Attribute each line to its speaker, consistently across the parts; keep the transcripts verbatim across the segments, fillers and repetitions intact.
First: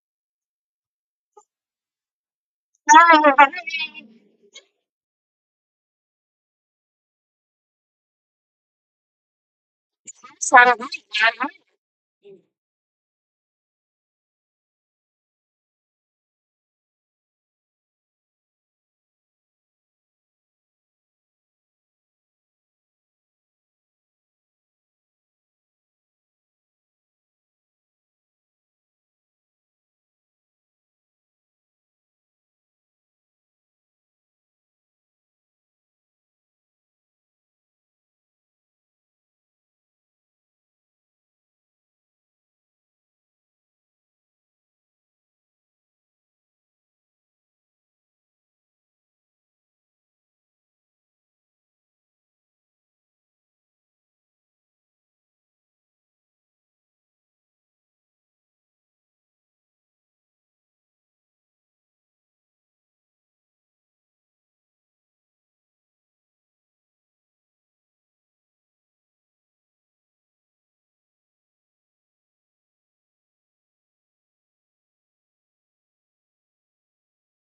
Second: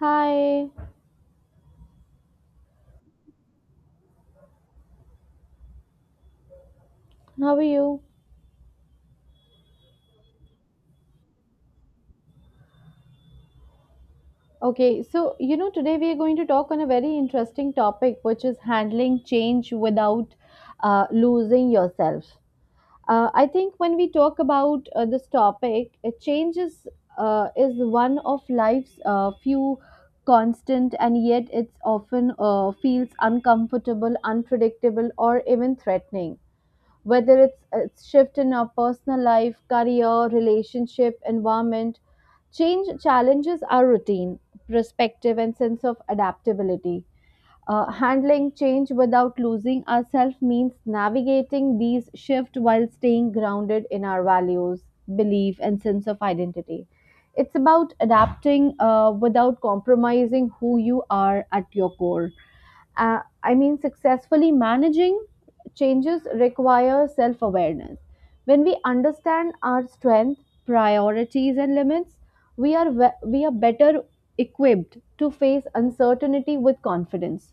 Speaker 1: Hi, how are you? Okay, so you know, today we are going to talk on a very interesting topic, which is handling change without uh, losing yourself. Uh, I think when we talk about uh, this topic, uh, change is, uh, is one of life's uh, few constant, and yet it's often uh, feels uncomfortable, unpredictable, or even threatening. Whether it's a shift in our personal life, career, relationship, environment, change challenges our routine, perspective, and sense of adaptability. Uh, handling change without losing ourselves means navigating these shifts while staying grounded in our values, belief, and sense of identity. It's about adapting uh, without compromising who you are at your core. Uh, I mean, successfully managing changes require self awareness. When we understand our strength, priorities, and limits, we are, we we are better equipped to face uncertainty with confidence.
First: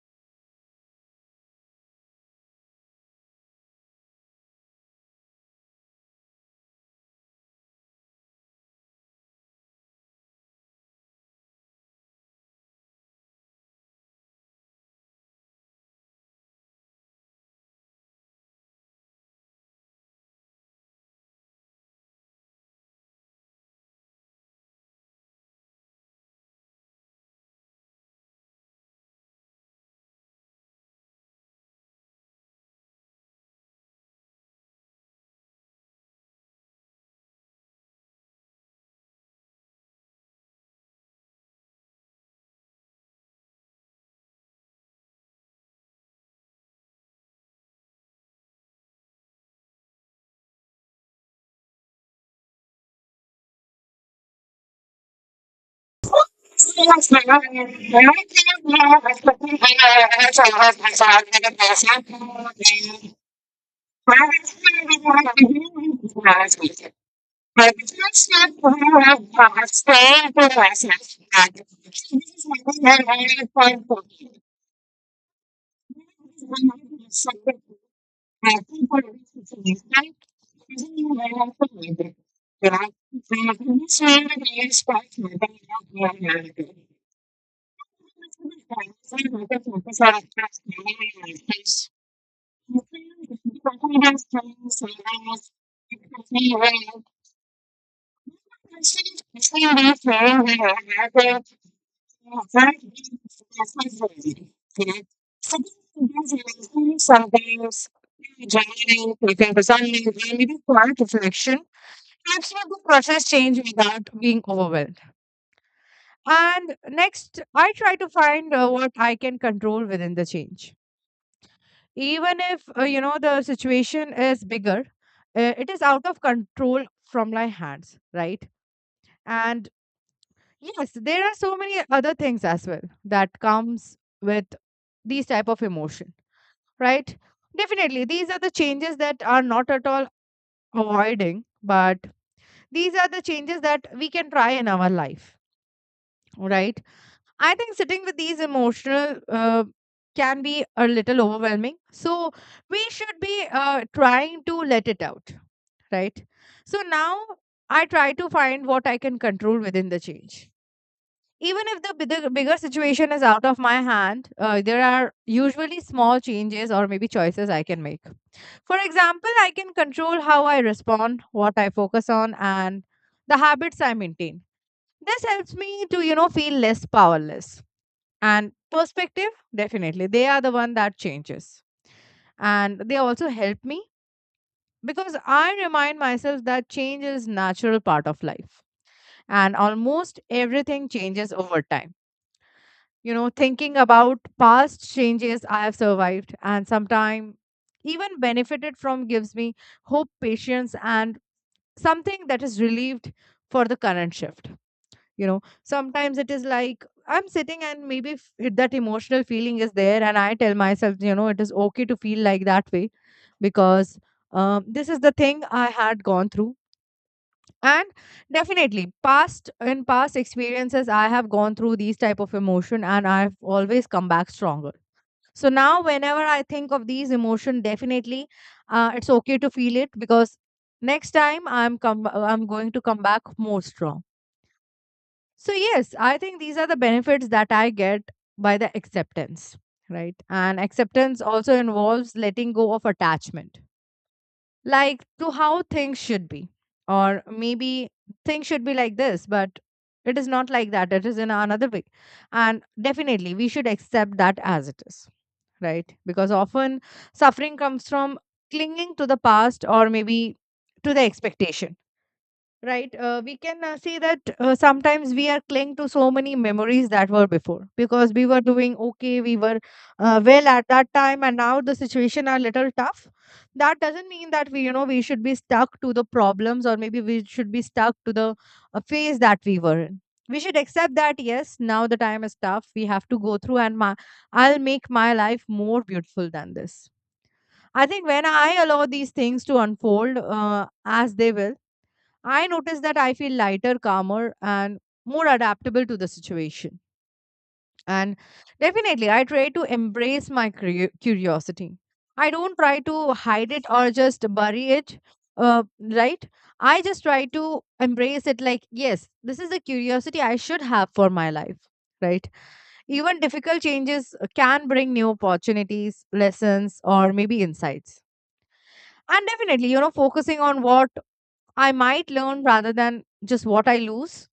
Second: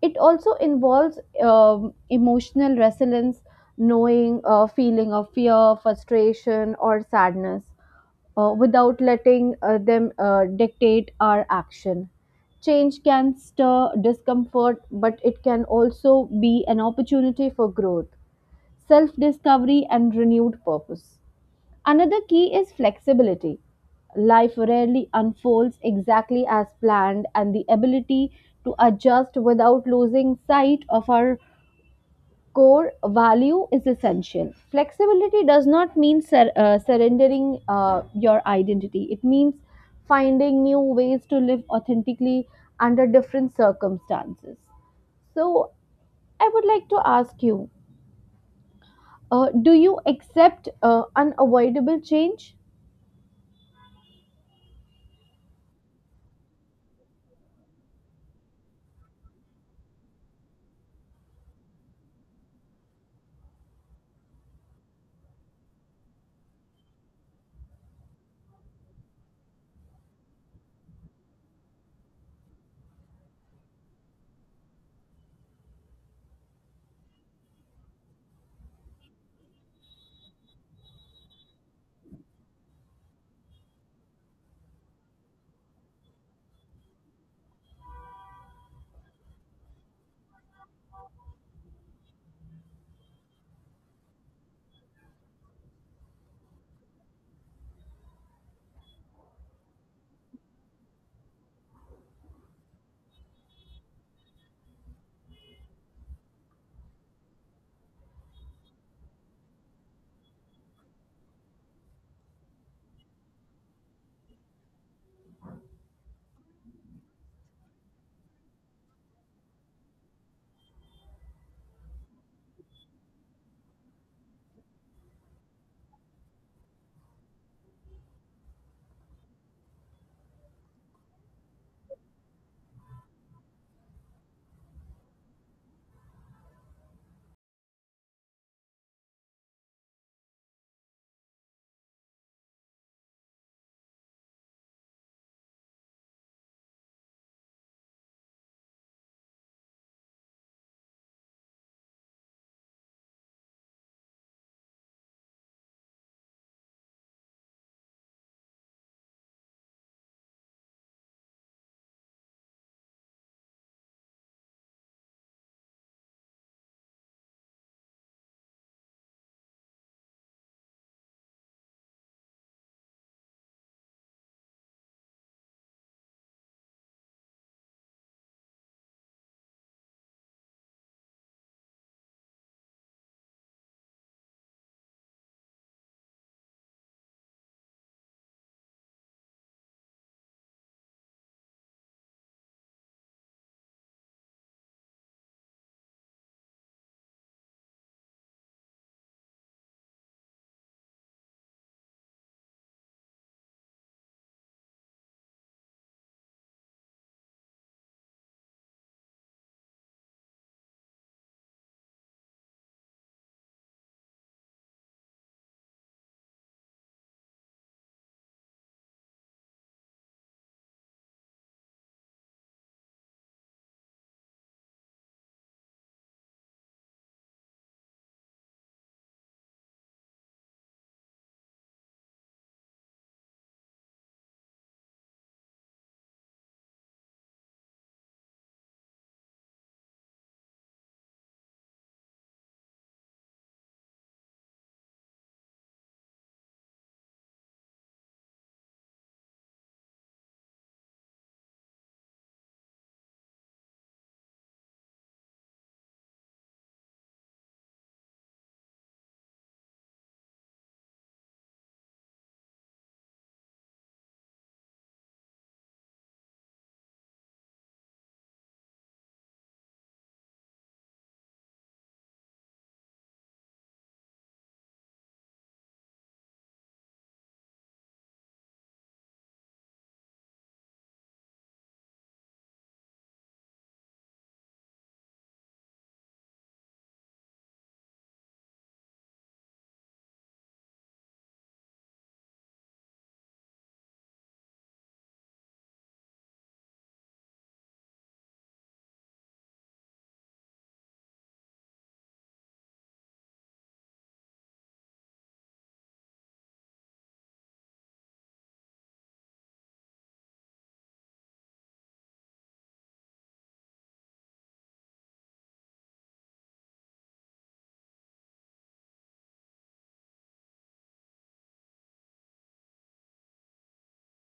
Speaker 1: It also involves um, emotional resilience, knowing a feeling of fear, frustration, or sadness uh, without letting uh, them uh, dictate our action. Change can stir discomfort, but it can also be an opportunity for growth, self discovery, and renewed purpose. Another key is flexibility. Life rarely unfolds exactly as planned, and the ability to adjust without losing sight of our core value is essential. Flexibility does not mean sur- uh, surrendering uh, your identity, it means finding new ways to live authentically under different circumstances. So, I would like to ask you, uh, do you accept uh, unavoidable change?
Speaker 2: I think aquí por el especialista, es un nivel automático. Pero hay una condición de que es para que no tenga una automática. Sometimes joining, preparing for something, and even quiet reflection helps me to process change without being overwhelmed. And next, I try to find uh, what I can control within the change. Even if, uh, you know, the situation is bigger, uh, it is out of control from my hands, right? And yes, there are so many other things as well that comes with these type of emotion. Right, definitely these are the changes that are not at all avoiding, but these are the changes that we can try in our life, right? I think sitting with these emotional uh, can be a little overwhelming, so we should be uh, trying to let it out, right? So now I try to find what I can control within the change, even if the bigger, bigger situation is out of my hand uh, There are usually small changes or maybe choices I can make. For example, I can control how I respond, what I focus on, and the habits I maintain. This helps me to, you know, feel less powerless. And perspective, definitely, they are the one that changes. And they also help me, because I remind myself that change is natural part of life. And almost everything changes over time. You know, thinking about past changes I have survived and sometimes even benefited from gives me hope, patience, and something that is relieved for the current shift. You know sometimes it is like I'm sitting and maybe f- that emotional feeling is there, and I tell myself, you know it is okay to feel like that way, because um, this is the thing I had gone through. And definitely past in past experiences I have gone through these type of emotion, and I've always come back stronger. So now, whenever I think of these emotion, definitely, uh, it's okay to feel it, because next time I'm come, uh, I'm going to come back more strong. So yes, I think these are the benefits that I get by the acceptance, right? And acceptance also involves letting go of attachment, like to how things should be, or maybe things should be like this, but it is not like that. It is in another way, and definitely we should accept that as it is, right? Because often suffering comes from clinging to the past, or maybe to the expectation. Right. Uh, we can uh, see that uh, sometimes we are cling to so many memories that were before, because we were doing okay, we were uh, well at that time, and now the situation are little tough. That doesn't mean that we, you know, we should be stuck to the problems, or maybe we should be stuck to the uh, phase that we were in. We should accept that yes, now the time is tough. We have to go through, and my, I'll make my life more beautiful than this. I think when I allow these things to unfold uh, as they will, I notice that I feel lighter, calmer, and more adaptable to the situation. And definitely, I try to embrace my curi- curiosity. I don't try to hide it or just bury it, uh, right? I just try to embrace it like, yes, this is a curiosity I should have for my life, right? Even difficult changes can bring new opportunities, lessons, or maybe insights. And definitely, you know, focusing on what I might learn rather than just what I lose,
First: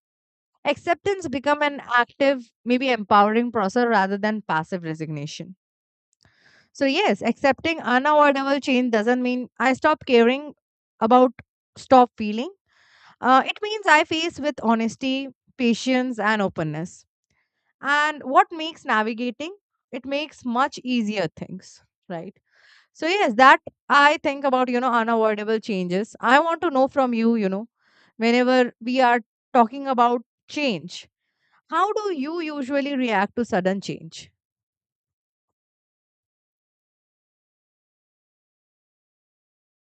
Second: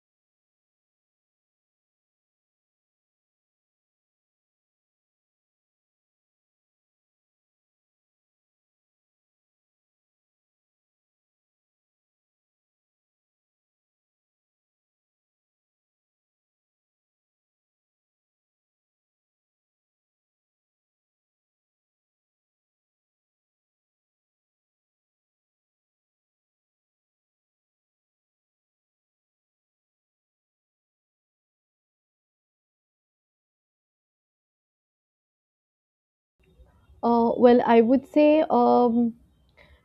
Speaker 2: acceptance become an active, maybe empowering process rather than passive resignation. So yes, accepting unavoidable change doesn't mean I stop caring about, stop feeling. Uh, it means I face with honesty, patience, and openness, and what makes navigating it makes much easier things, right? So yes, that I think about you know unavoidable changes. I want to know from you, you know whenever we are talking about change, how do you usually react to sudden change?
Speaker 1: Uh, well, I would say, um,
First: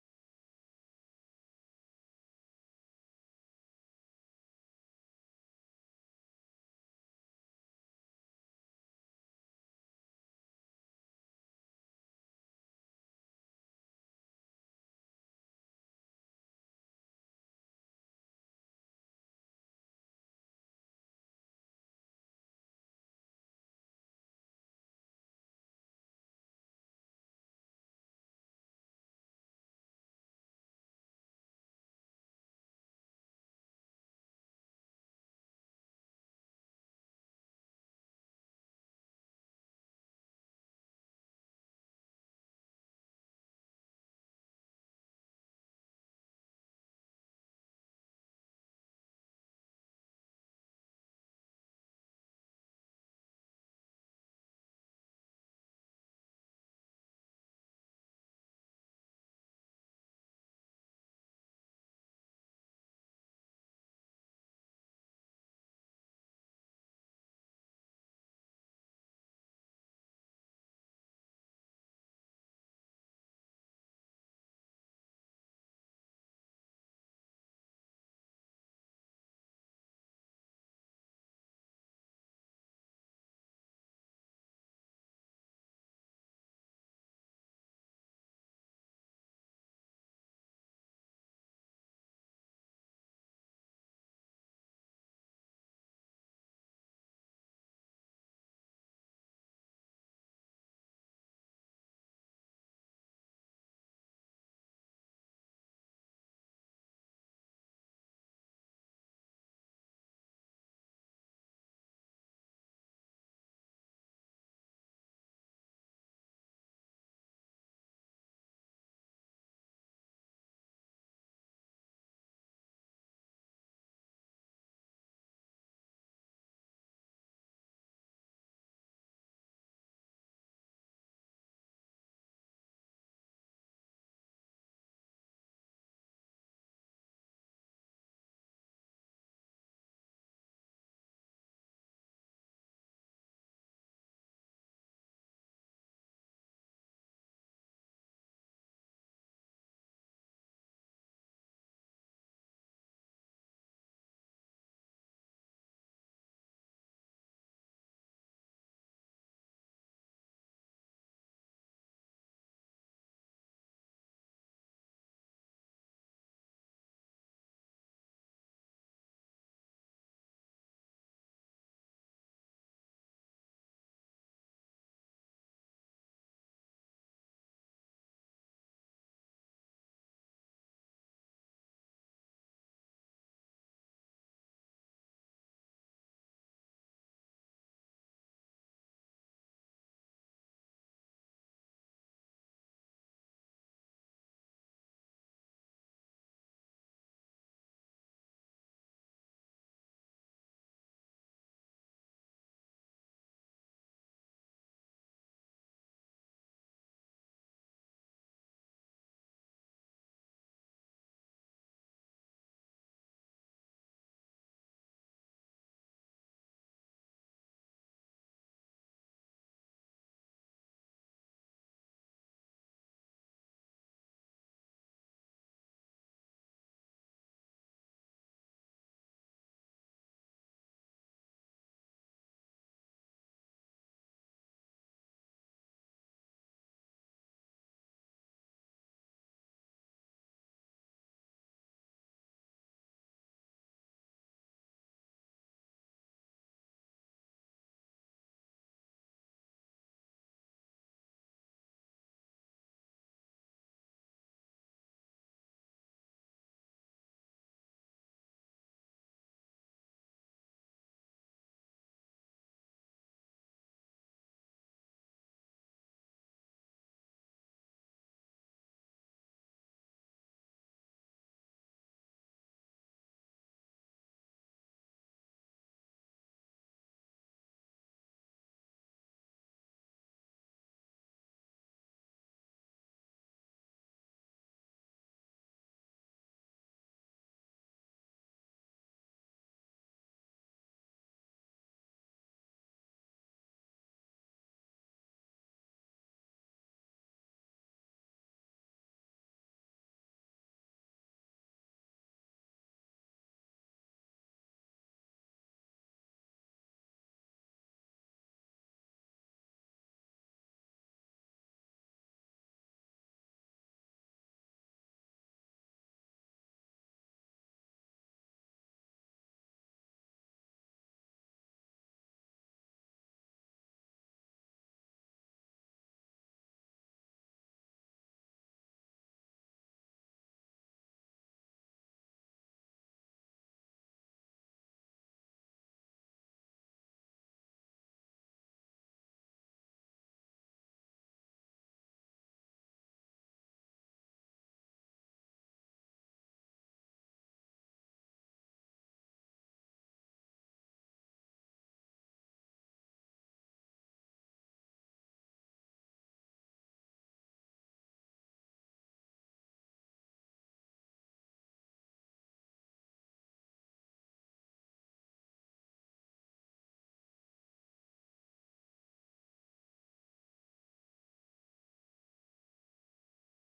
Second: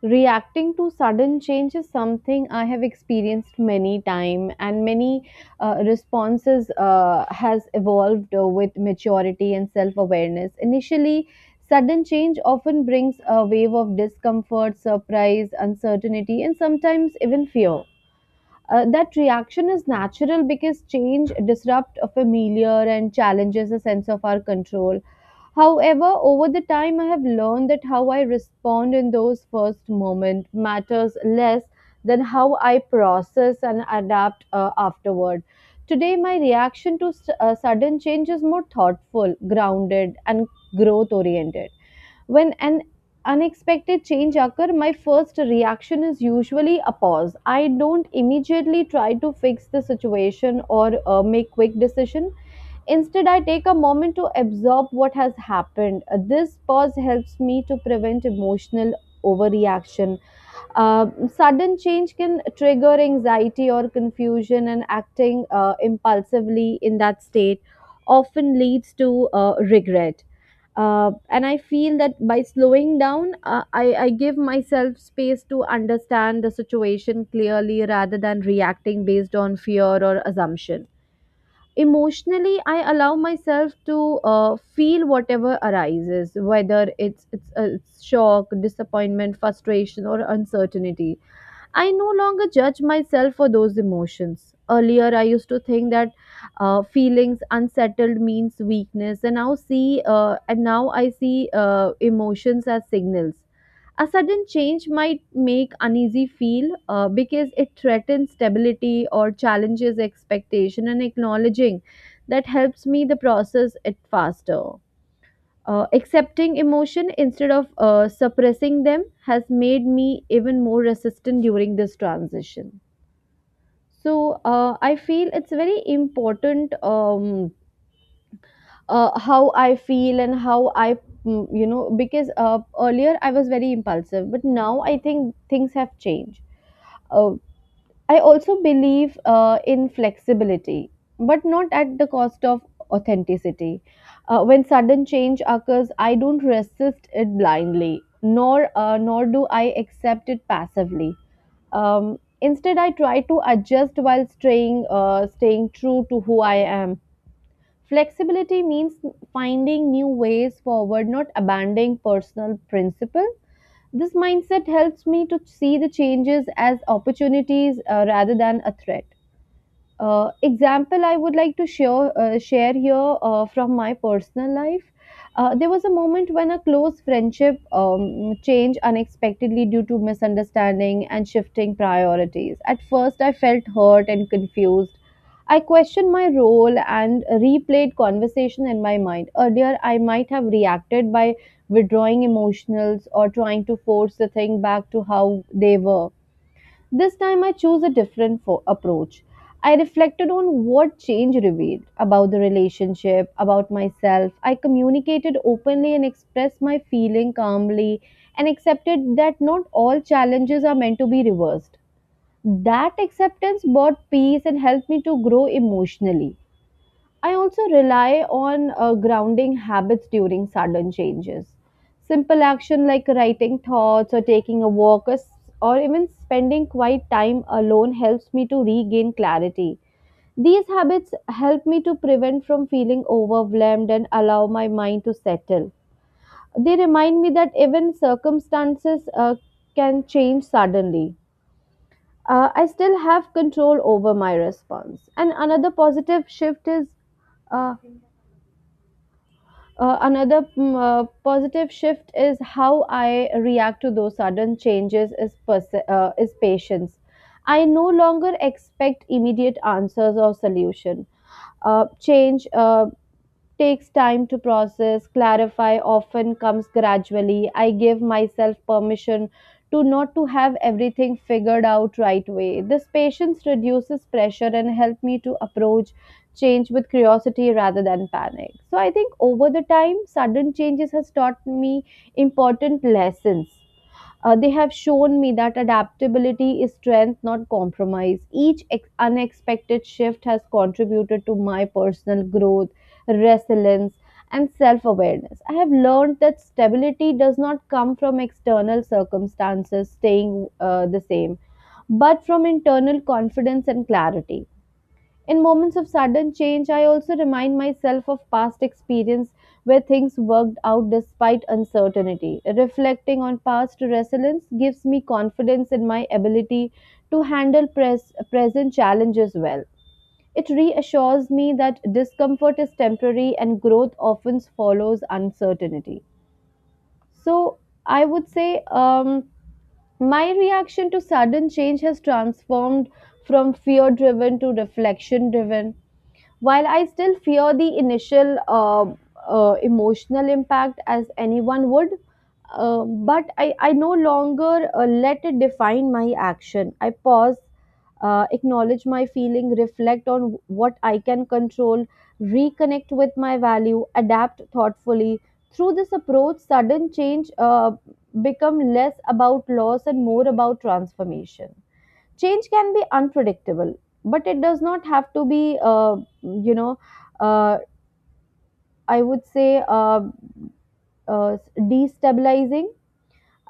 Speaker 1: reacting to sudden change is something I have experienced many time, and many uh, responses uh, has evolved uh, with maturity and self awareness. Initially, sudden change often brings a wave of discomfort, surprise, uncertainty, and sometimes even fear. Uh, that reaction is natural because change disrupts a familiar and challenges a sense of our control. However, over the time, I have learned that how I respond in those first moments matters less than how I process and adapt uh, afterward. Today, my reaction to s- uh, sudden change is more thoughtful, grounded, and growth oriented. When an unexpected change occurs, my first reaction is usually a pause. I don't immediately try to fix the situation or uh, make quick decision. Instead, I take a moment to absorb what has happened. Uh, This pause helps me to prevent emotional overreaction. Uh, Sudden change can trigger anxiety or confusion, and acting uh, impulsively in that state often leads to uh, regret, uh, and I feel that by slowing down, uh, I, I give myself space to understand the situation clearly rather than reacting based on fear or assumption. Emotionally, I allow myself to uh, feel whatever arises, whether it's it's, uh, it's shock, disappointment, frustration, or uncertainty. I no longer judge myself for those emotions. Earlier, I used to think that uh, feelings unsettled means weakness, and now see, uh, and now I see uh, emotions as signals. A sudden change might make uneasy feel uh, because it threatens stability or challenges expectation, and acknowledging that helps me the process it faster. Uh, accepting emotion instead of uh, suppressing them has made me even more resistant during this transition. So uh, I feel it's very important, um, uh, how I feel and how I, mm, you know, because uh, earlier I was very impulsive, but now I think things have changed. Uh, I also believe uh, in flexibility, but not at the cost of authenticity. Uh, when sudden change occurs, I don't resist it blindly, nor uh, nor do I accept it passively. Um, instead, I try to adjust while staying uh, staying true to who I am. Flexibility means finding new ways forward, not abandoning personal principle. This mindset helps me to see the changes as opportunities uh, rather than a threat. Uh, example I would like to share uh, share here uh, from my personal life. Uh, there was a moment when a close friendship um, changed unexpectedly due to misunderstanding and shifting priorities. At first, I felt hurt and confused. I questioned my role and replayed conversation in my mind. Earlier, I might have reacted by withdrawing emotionals or trying to force the thing back to how they were. This time I chose a different fo- approach. I reflected on what change revealed about the relationship, about myself. I communicated openly and expressed my feeling calmly, and accepted that not all challenges are meant to be reversed. That acceptance brought peace and helped me to grow emotionally. I also rely on uh, grounding habits during sudden changes. Simple action like writing thoughts or taking a walk or, s- or even spending quiet time alone helps me to regain clarity. These habits help me to prevent from feeling overwhelmed and allow my mind to settle. They remind me that even circumstances uh, can change suddenly. Uh, I still have control over my response. And another positive shift is uh, Uh, another mm, uh, positive shift is how I react to those sudden changes is, pers- uh, is patience. I no longer expect immediate answers or solution. Uh, change uh, takes time to process, clarify, often comes gradually. I give myself permission to not to have everything figured out right away. This patience reduces pressure and help me to approach change with curiosity rather than panic. So I think over the time sudden changes has taught me important lessons. Uh, they have shown me that adaptability is strength, not compromise. Each ex- unexpected shift has contributed to my personal growth, resilience, and self awareness. I have learned that stability does not come from external circumstances staying uh, the same, but from internal confidence and clarity. In moments of sudden change, I also remind myself of past experience where things worked out despite uncertainty. Reflecting on past resilience gives me confidence in my ability to handle pres- present challenges well. It reassures me that discomfort is temporary and growth often follows uncertainty. So, I would say, um, my reaction to sudden change has transformed from fear driven to reflection driven. While I still fear the initial uh, uh, emotional impact as anyone would, uh, but I, I no longer uh, let it define my action. I pause, uh, acknowledge my feeling, reflect on what I can control, reconnect with my value, adapt thoughtfully. Through this approach, sudden change uh, become less about loss and more about transformation. Change can be unpredictable but it does not have to be, uh, you know uh, I would say uh, uh, destabilizing.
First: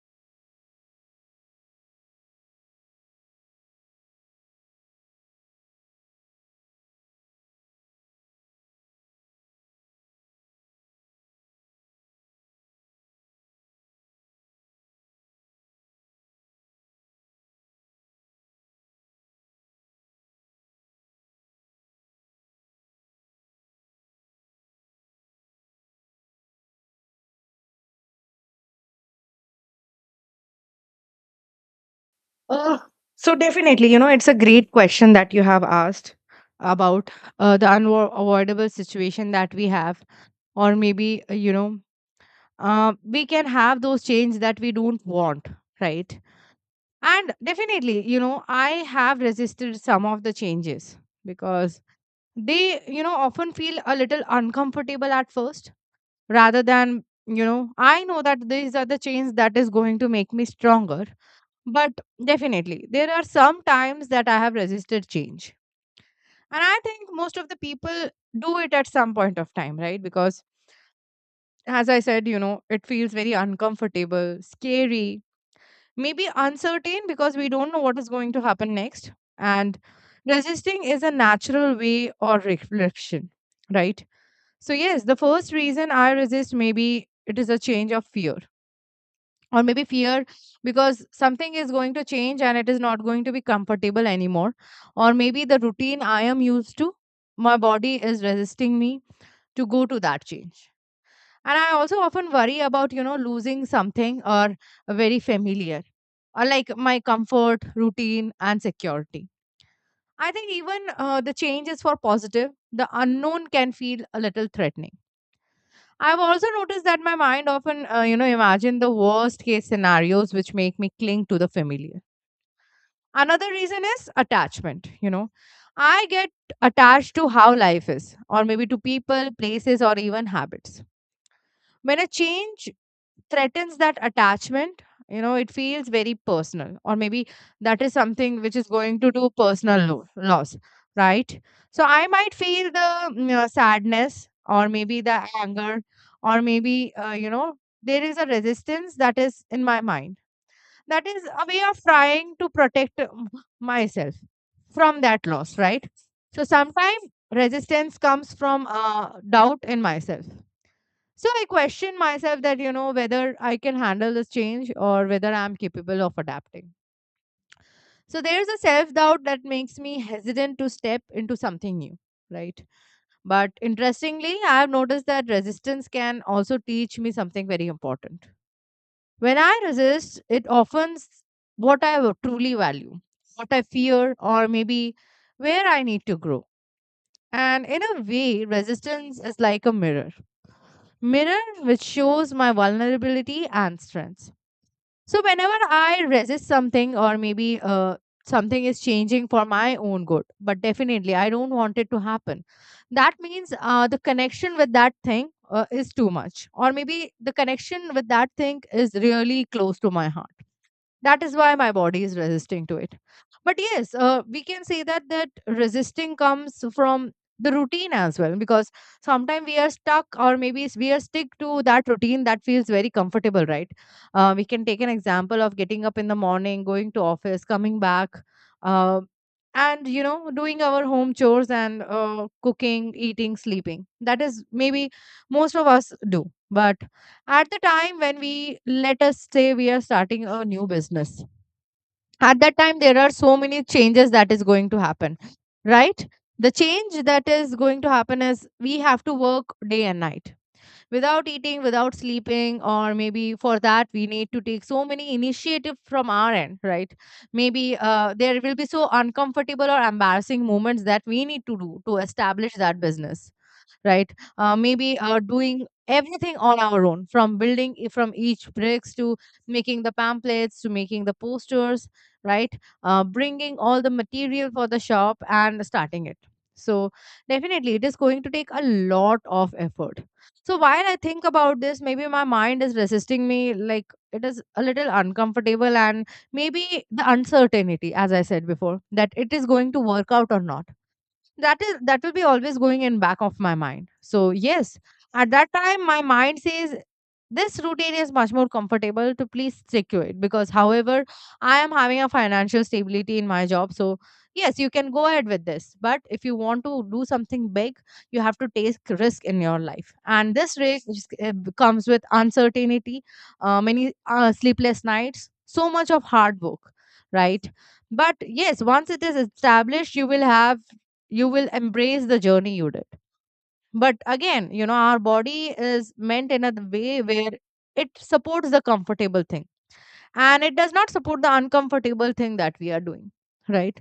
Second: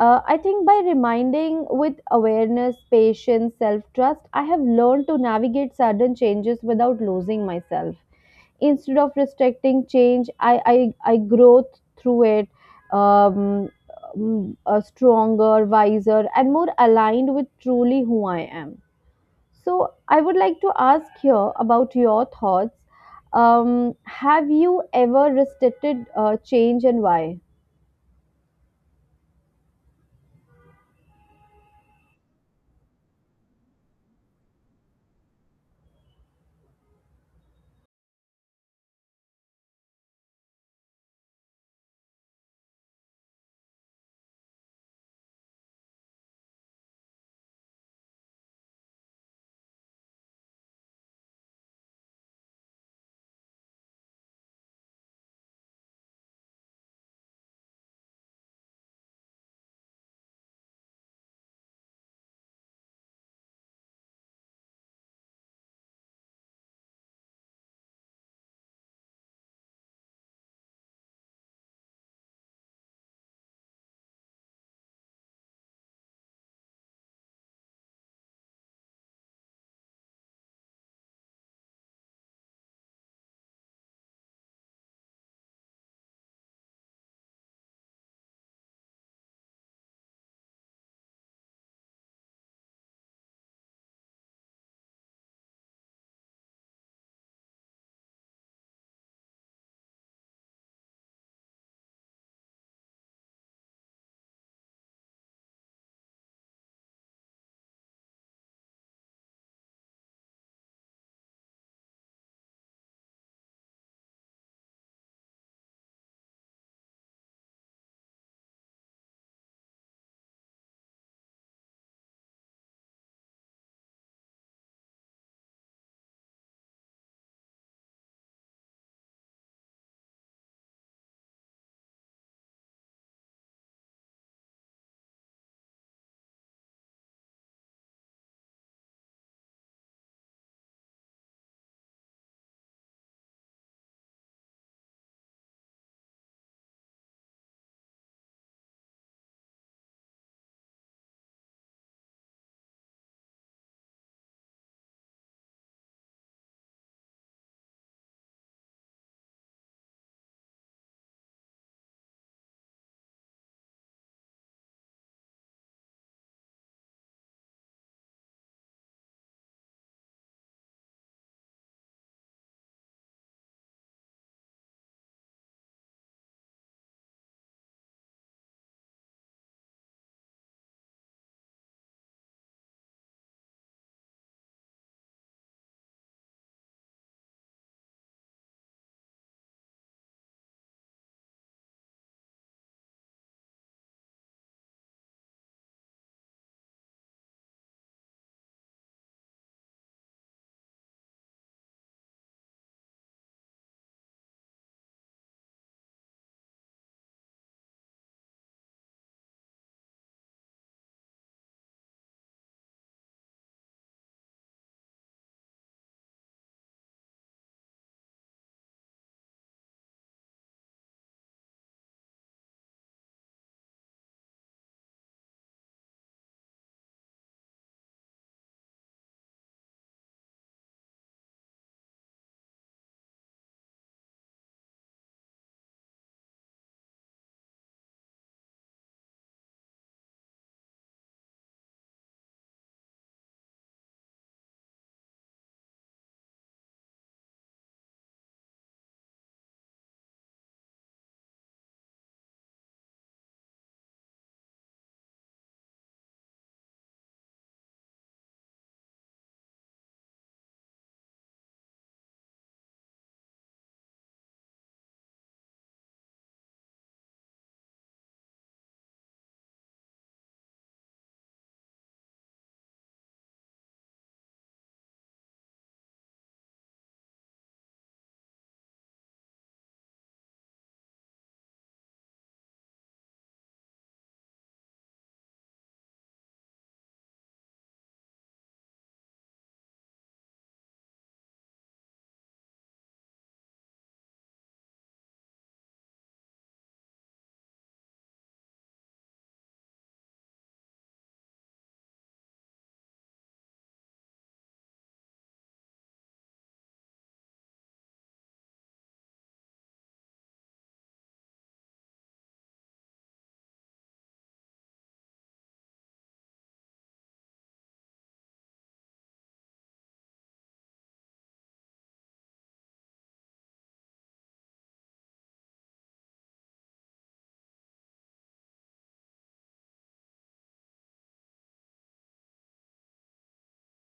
Speaker 1: uh, I think by reminding with awareness patience self trust I have learned to navigate sudden changes without losing myself. Instead of restricting change, i i, I grow through it, um, um, uh, stronger wiser and more aligned with truly who I am. So, I would like to ask here about your thoughts. Um, have you ever restricted uh, change and why?
Speaker 2: Uh, so definitely, you know, it's a great question that you have asked about uh, the unavoidable situation that we have, or maybe uh, you know uh, we can have those change that we don't want, right? And definitely, you know I have resisted some of the changes, because they you know often feel a little uncomfortable at first, rather than, you know I know that these are the changes that is going to make me stronger. But definitely there are some times that I have resisted change, and I think most of the people do it at some point of time, right? Because as I said, you know it feels very uncomfortable, scary, maybe uncertain, because we don't know what is going to happen next. And resisting is a natural way or reflection, right? So yes, the first reason I resist, maybe it is a change of fear, or maybe fear, because something is going to change and it is not going to be comfortable anymore, or maybe the routine I am used to, my body is resisting me to go to that change. And I also often worry about, you know losing something or very familiar, or like my comfort routine and security. I think even uh, the change is for positive, the unknown can feel a little threatening. I've also noticed that my mind often uh, you know imagine the worst case scenarios, which make me cling to the familiar. Another reason is attachment. you know I get attached to how life is, or maybe to people, places, or even habits. When a change threatens that attachment, you know it feels very personal, or maybe that is something which is going to do personal lo- loss, right? So I might feel the mm, uh, sadness, or maybe the anger, or maybe, uh, you know there is a resistance that is in my mind. That is a way of trying to protect uh, m- myself from that loss, right? So sometimes resistance comes from uh, doubt in myself. So I question myself that, you know, whether I can handle this change or whether I'm capable of adapting. So there's a self doubt that makes me hesitant to step into something new, right? But interestingly, I've noticed that resistance can also teach me something very important. When I resist, it often s- what I wa- truly value, what I fear, or maybe where I need to grow. And in a way, resistance is like a mirror mirror which shows my vulnerability and strengths. So whenever I resist something, or maybe uh, something is changing for my own good, but definitely I don't want it to happen, that means uh, the connection with that thing uh, is too much, or maybe the connection with that thing is really close to my heart. That is why my body is resisting to it. But yes, uh, we can say that that resisting comes from the routine as well, because sometimes we are stuck, or maybe s- we are stick to that routine that feels very comfortable, right? Uh, we can take an example of getting up in the morning, going to office, coming back uh, and you know doing our home chores, and uh, cooking, eating, sleeping, that is maybe most of us do. But at the time when, we let us say, we are starting a new business, at that time there are so many changes that is going to happen, right? The change that is going to happen is we have to work day and night without eating, without sleeping, or maybe for that we need to take so many initiative from our end, right? Maybe uh, there will be so uncomfortable or embarrassing moments that we need to do to establish that business, right? Uh, maybe uh, doing everything on our own from building i- from each bricks to making the pamphlets to making the posters, right, uh, bringing all the material for the shop and starting it. So definitely it is going to take a lot of effort. So while I think about this, maybe my mind is resisting me, like it is a little uncomfortable, and maybe the uncertainty, as I said before, that it is going to work out or not, that is that will be always going in back of my mind. So yes, at that time my mind says this routine is much more comfortable to please stick to it, because however, I am having a financial stability in my job. So yes, you can go ahead with this, but if you want to do something big, you have to take risk in your life, and this risk is- uh, comes with uncertainty. Uh, many uh, sleepless nights, so much of hard work, right? But yes, once it is established, you will have, you will embrace the journey you did. But again, you know, our body is meant in a way where it supports the comfortable thing and it does not support the uncomfortable thing that we are doing, right?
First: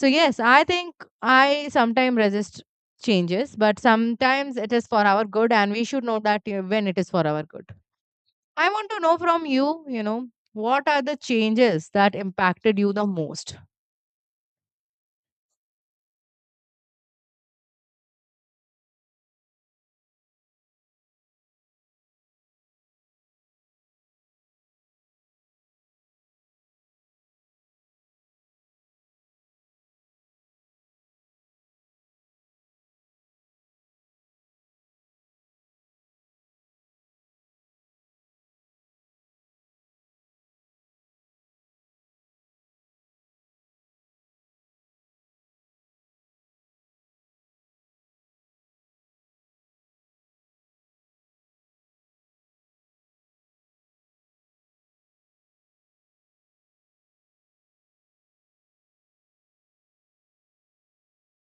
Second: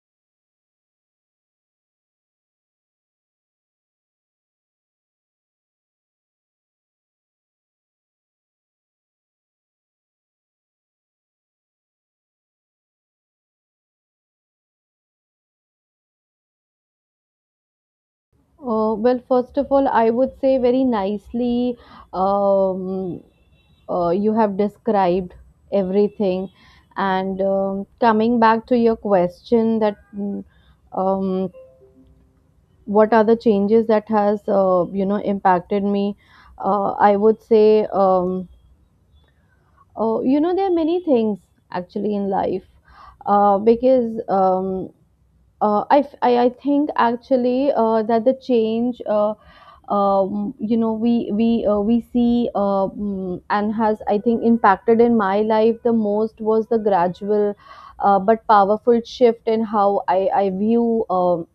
Speaker 2: So yes, I think I sometimes resist changes, but sometimes it is for our good, and we should know that uh, when it is for our good. I want to know from you, you know, what are the changes that impacted you the most.
Speaker 1: Uh, well, first of all, I would say very nicely, um, uh, you have described everything. And um, coming back to your question that, mm, um, what are the changes that has uh, you know impacted me? Uh, I would say, Um, oh, you know, there are many things actually in life, uh, because um, uh, I, f- I, I think actually uh, that the change, uh, um, you know, we we uh, we see, uh, mm, and has I think impacted in my life the most was the gradual uh, but powerful shift in how I I view Um,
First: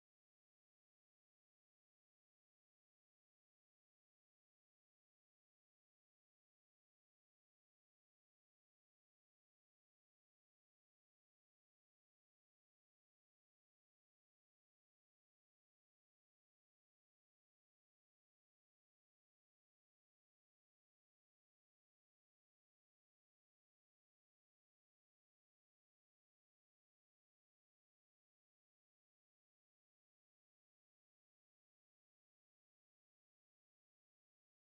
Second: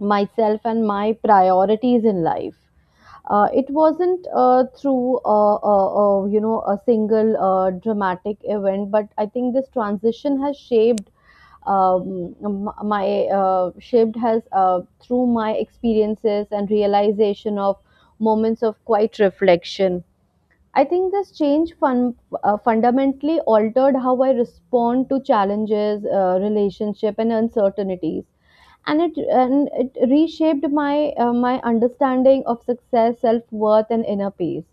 Speaker 1: myself and my priorities in life. Uh, it wasn't uh, through uh, uh, uh, you know a single uh, dramatic event, but I think this transition has shaped um, m- my uh, shaped has uh, through my experiences and realization of moments of quiet reflection. I think this change fun, uh, fundamentally altered how I respond to challenges, uh, relationship, and uncertainties, and it and it reshaped my uh, my understanding of success, self-worth and inner peace.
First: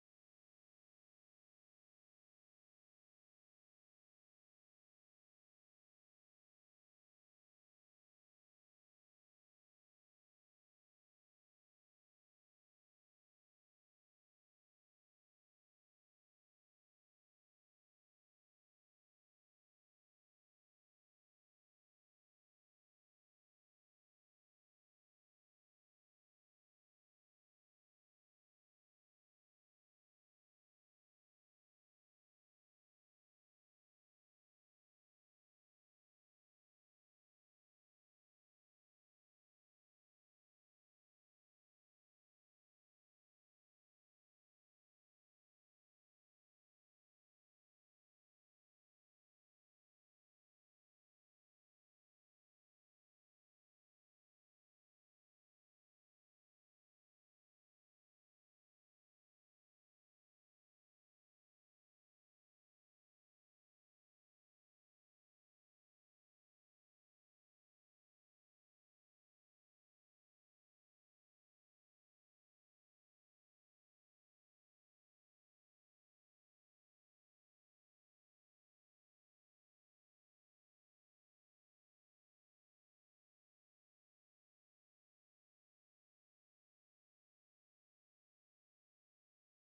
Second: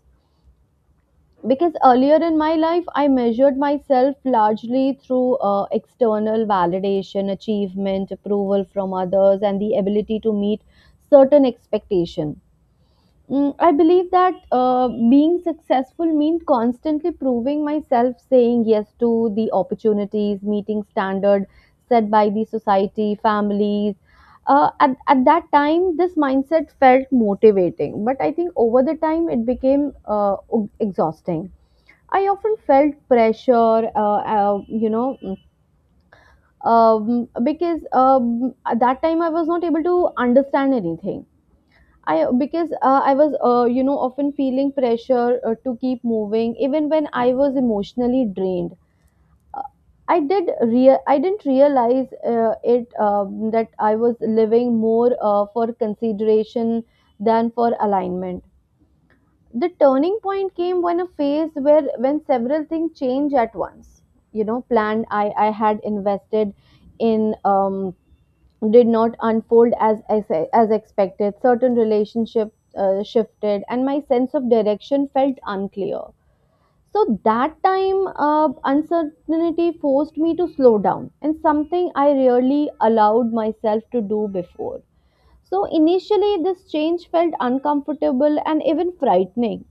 Speaker 1: Because earlier in my life I measured myself largely through uh, external validation, achievement, approval from others, and the ability to meet certain expectation. Mm, I believe that uh, being successful means constantly proving myself, saying yes to the opportunities, meeting standard set by the society, families. Uh, at, at that time, this mindset felt motivating, but I think over the time it became uh, exhausting. I often felt pressure, uh, uh, you know, um, because um, at that time I was not able to understand anything, I because uh, I was uh, you know often feeling pressure uh, to keep moving even when I was emotionally drained. I did rea- I didn't realize uh, it um, that I was living more uh, for consideration than for alignment. The turning point came when a phase where when several things change at once. You know, planned I I had invested in, um, did not unfold as as, as expected. Certain relationships uh, shifted, and my sense of direction felt unclear. So that time, uh, uncertainty forced me to slow down, and something I rarely allowed myself to do before. So initially, this change felt uncomfortable and even frightening.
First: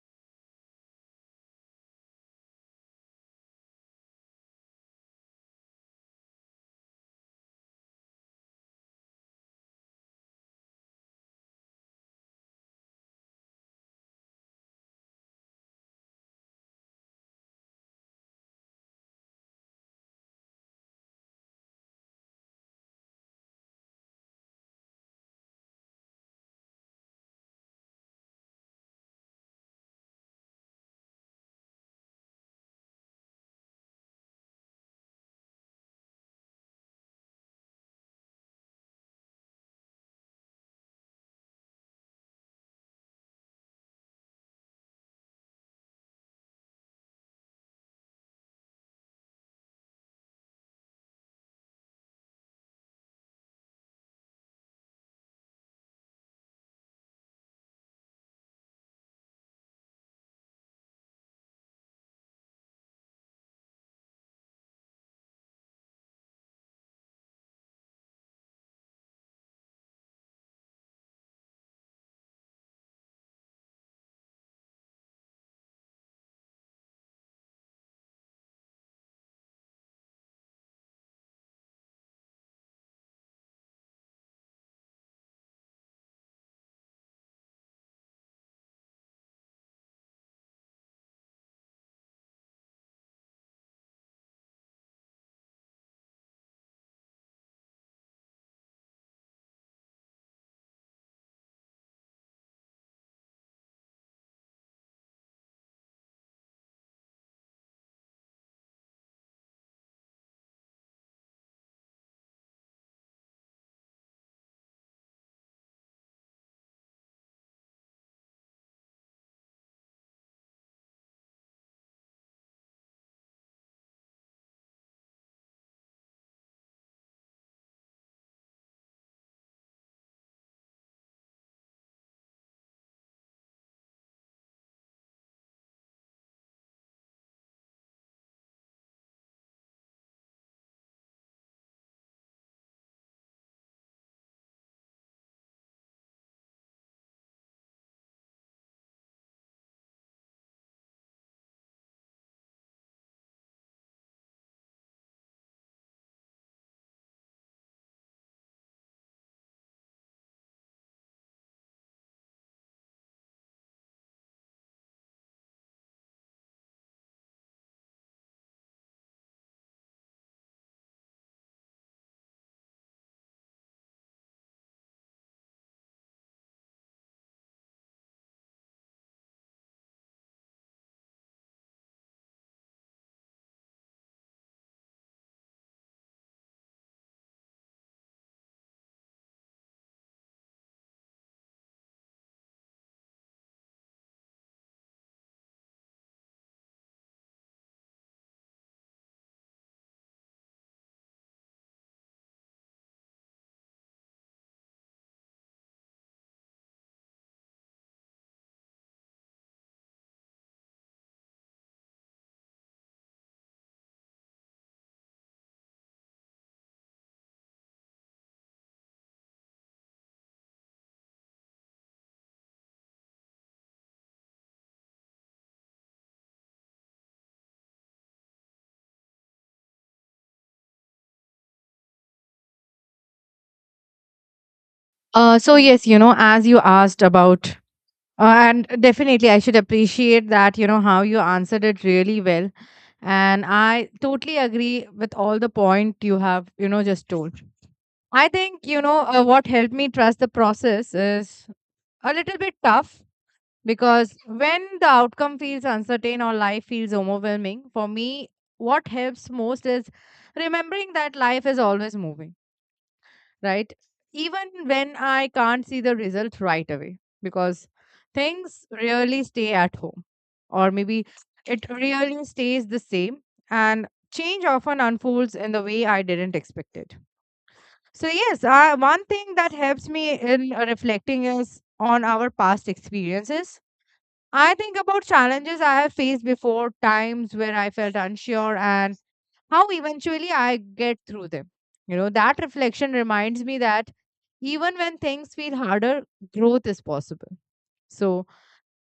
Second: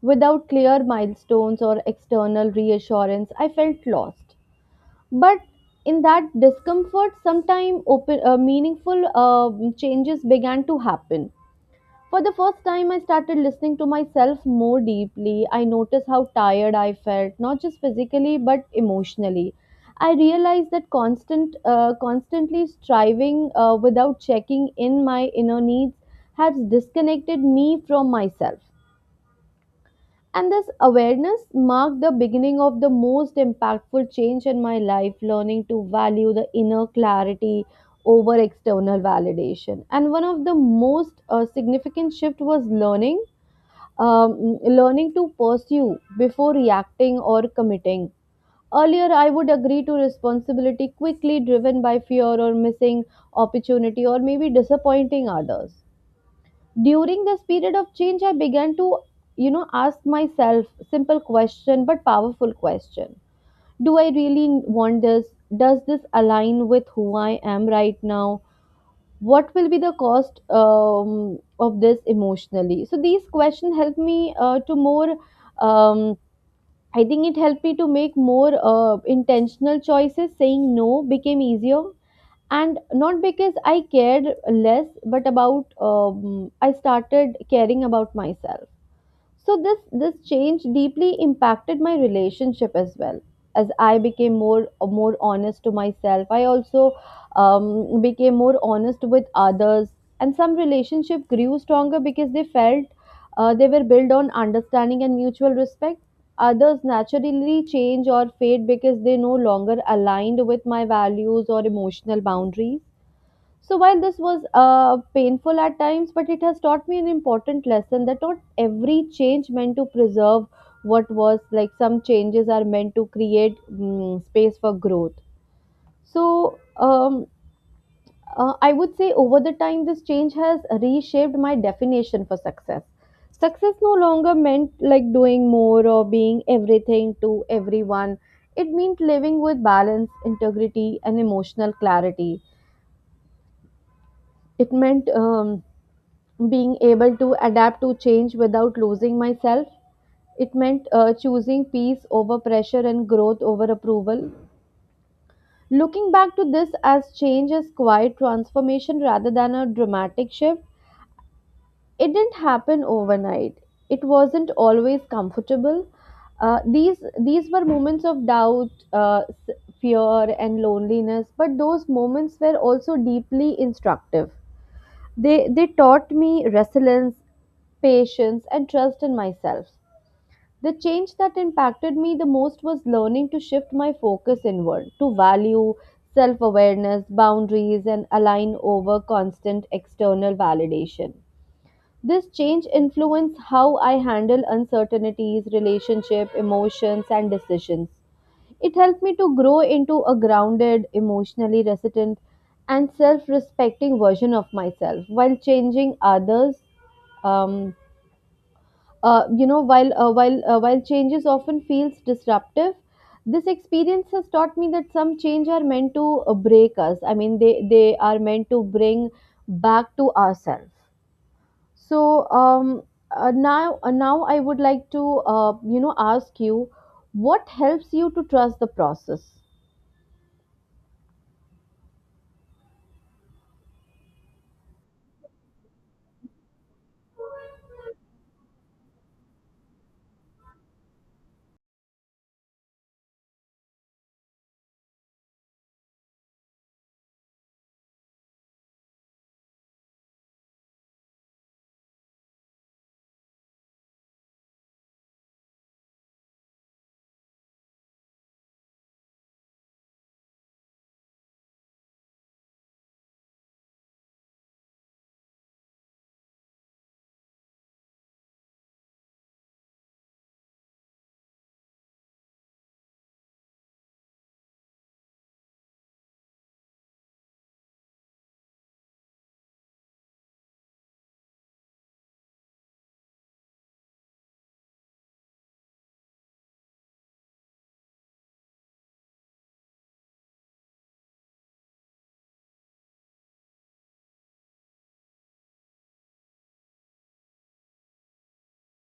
Speaker 1: Without clear milestones or external reassurance, I felt lost. But in that discomfort, sometime open uh, meaningful um changes began to happen. For the first time, I started listening to myself more deeply. I noticed how tired I felt, not just physically but emotionally. I realized that constant, uh, constantly striving uh, without checking in my inner needs has disconnected me from myself. And this awareness marked the beginning of the most impactful change in my life, learning to value the inner clarity over external validation. And one of the most uh, significant shift was learning, um, learning to pursue before reacting or committing. Earlier, I would agree to responsibility quickly, driven by fear or missing opportunity or maybe disappointing others during this period of change I began to you know ask myself simple question but powerful question. Do I really want this? Does this align with who I am right now? What will be the cost um, of this emotionally? So these questions help me uh, to more um, I think it helped me to make more uh, intentional choices. Saying no became easier, and not because I cared less but about um, I started caring about myself. So this this change deeply impacted my relationship as well. As I became more more honest to myself, I also um, became more honest with others. And some relationship grew stronger because they felt uh, they were built on understanding and mutual respect. Others naturally change or fade because they no longer aligned with my values or emotional boundaries. So while this was uh, painful at times, but it has taught me an important lesson that not every change meant to preserve what was, like, some changes are meant to create mm, space for growth. So um, uh, I would say over the time, this change has reshaped my definition for success. Success no longer meant like doing more or being everything to everyone. It meant living with balance, integrity, and emotional clarity. It meant um, being able to adapt to change without losing myself. It meant uh, choosing peace over pressure and growth over approval. Looking back to this as change as quiet transformation rather than a dramatic shift, it didn't happen overnight. It wasn't always comfortable. Uh, these these were moments of doubt, uh, s- fear, and loneliness, but those moments were also deeply instructive. They, they taught me resilience, patience, and trust in myself. The change that impacted me the most was learning to shift my focus inward, to value self awareness, boundaries, and align over constant external validation. This change influenced how I handle uncertainties, relationships, emotions, and decisions. It helped me to grow into a grounded, emotionally resilient, and self respecting version of myself while changing others. Um, uh, you know, while uh, while uh, while changes often feels disruptive, this experience has taught me that some change are meant to uh, break us. I mean, they they are meant to bring back to ourselves. So um, uh, now uh, now I would like to uh, you know ask you, what helps you to trust the process?
Speaker 2: uh, So yes, you know, as you asked about. Uh, and definitely, I should appreciate that, you know, how you answered it really well. And I totally agree with all the point you have, you know, just told. I think, you know, uh, what helped me trust the process is a little bit tough, because when the outcome feels uncertain or life feels overwhelming, for me, what helps most is remembering that life is always moving, right? Even when I can't see the result right away, because things really stay at home, or maybe it really stays the same, and change often unfolds in the way I didn't expect it. So yes, uh, one thing that helps me in uh, reflecting is on our past experiences. I think about challenges I have faced before, times where I felt unsure and how eventually I get through them. You know, that reflection reminds me that even when things feel harder, growth is possible. So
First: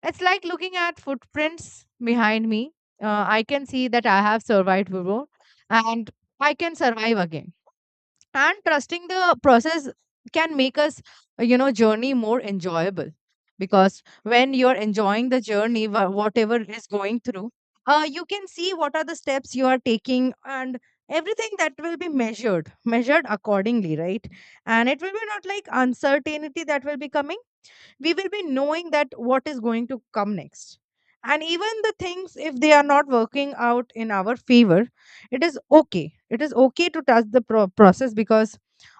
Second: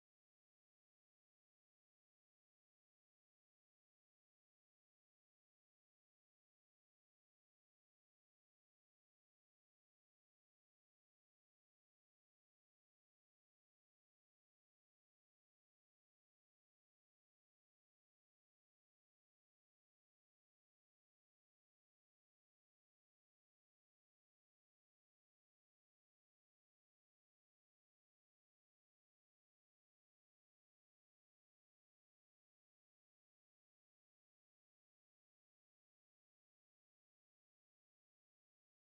Speaker 2: it's like looking at footprints behind me. Uh, I can see that I have survived before, and I can survive again, and trusting the process can make us, uh, you know, journey more enjoyable. Because when you're enjoying the journey, wha- whatever is going through, uh, you can see what are the steps you are taking, and everything that will be measured measured accordingly, right? And it will be not like uncertainty that will be coming, we will be knowing that what is going to come next. And even the things, if they are not working out in our favor, it is okay, it is okay to touch the pro- process, because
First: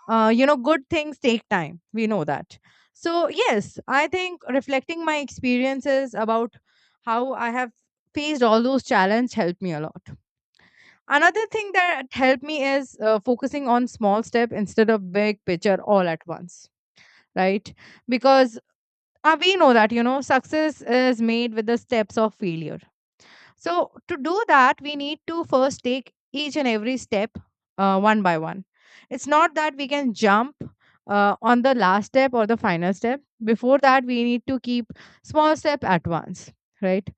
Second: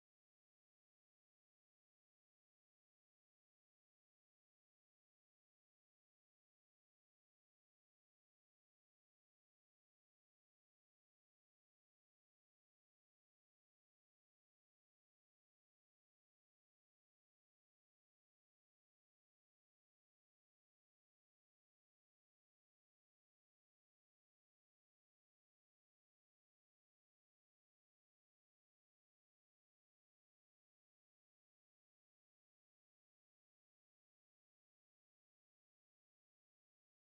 Speaker 2: uh, you know, good things take time, we know that. So yes, I think reflecting my experiences about how I have faced all those challenges helped me a lot. Another thing that helped me is uh, focusing on small step instead of big picture all at once, right? Because uh, we know that, you know, success is made with the steps of failure. So to do that, we need to first take each and every step, uh, one by one. It's not that we can jump uh, on the last step or the final step. Before that, we need to keep small step at once, right?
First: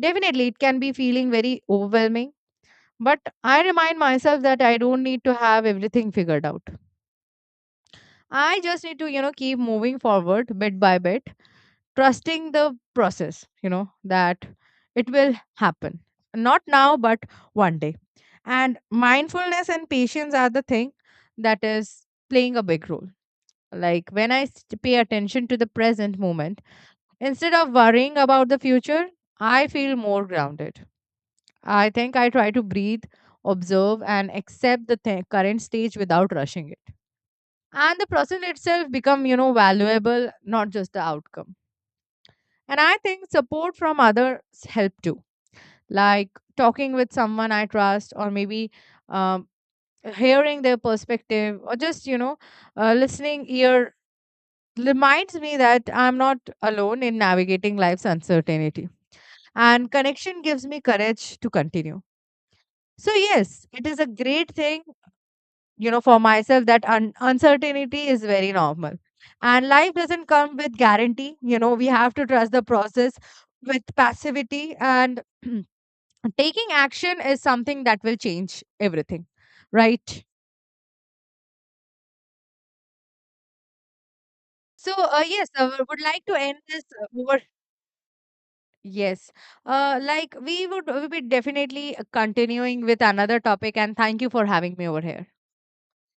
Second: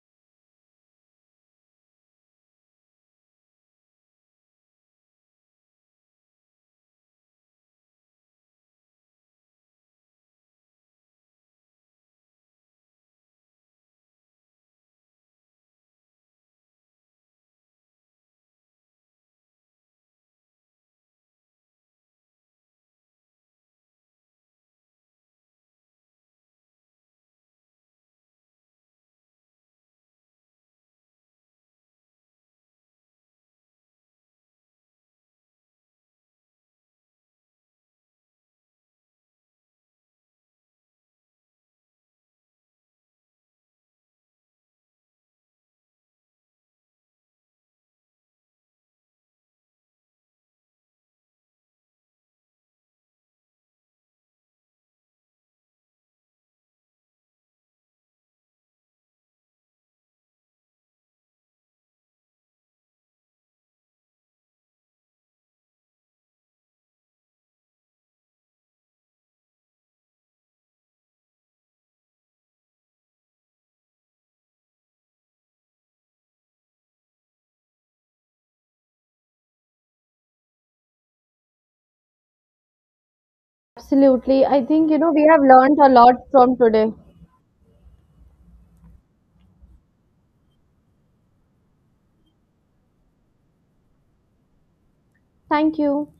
Speaker 2: Definitely it can be feeling very overwhelming, but I remind myself that I don't need to have everything figured out. I just need to, you know, keep moving forward bit by bit, trusting the process, you know, that it will happen, not now, but one day. And mindfulness and patience are the thing that is playing a big role. Like when i s- pay attention to the present moment instead of worrying about the future, I feel more grounded. I think I try to breathe, observe, and accept the th- current stage without rushing it, and the process itself become, you know, valuable, not just the outcome. And I think support from others help too, like talking with someone I trust, or maybe, um, hearing their perspective, or just, you know, uh, listening ear reminds me that I'm not alone in navigating life's uncertainty. And connection gives me courage to continue. So yes, it is a great thing, you know, for myself that un- uncertainty is very normal. And life doesn't come with guarantee. You know, we have to trust the process with passivity and taking action is something that will change everything, right?
Speaker 1: Absolutely. I think,
Speaker 2: So
Speaker 1: you know, we
Speaker 2: uh,
Speaker 1: have
Speaker 2: yes, i
Speaker 1: learned
Speaker 2: w-
Speaker 1: a
Speaker 2: would
Speaker 1: lot
Speaker 2: like to
Speaker 1: from
Speaker 2: end this
Speaker 1: today.
Speaker 2: uh, over. Yes, uh, like we would we be definitely uh, continuing with another topic, and thank you for having me over here.
Speaker 1: Thank you.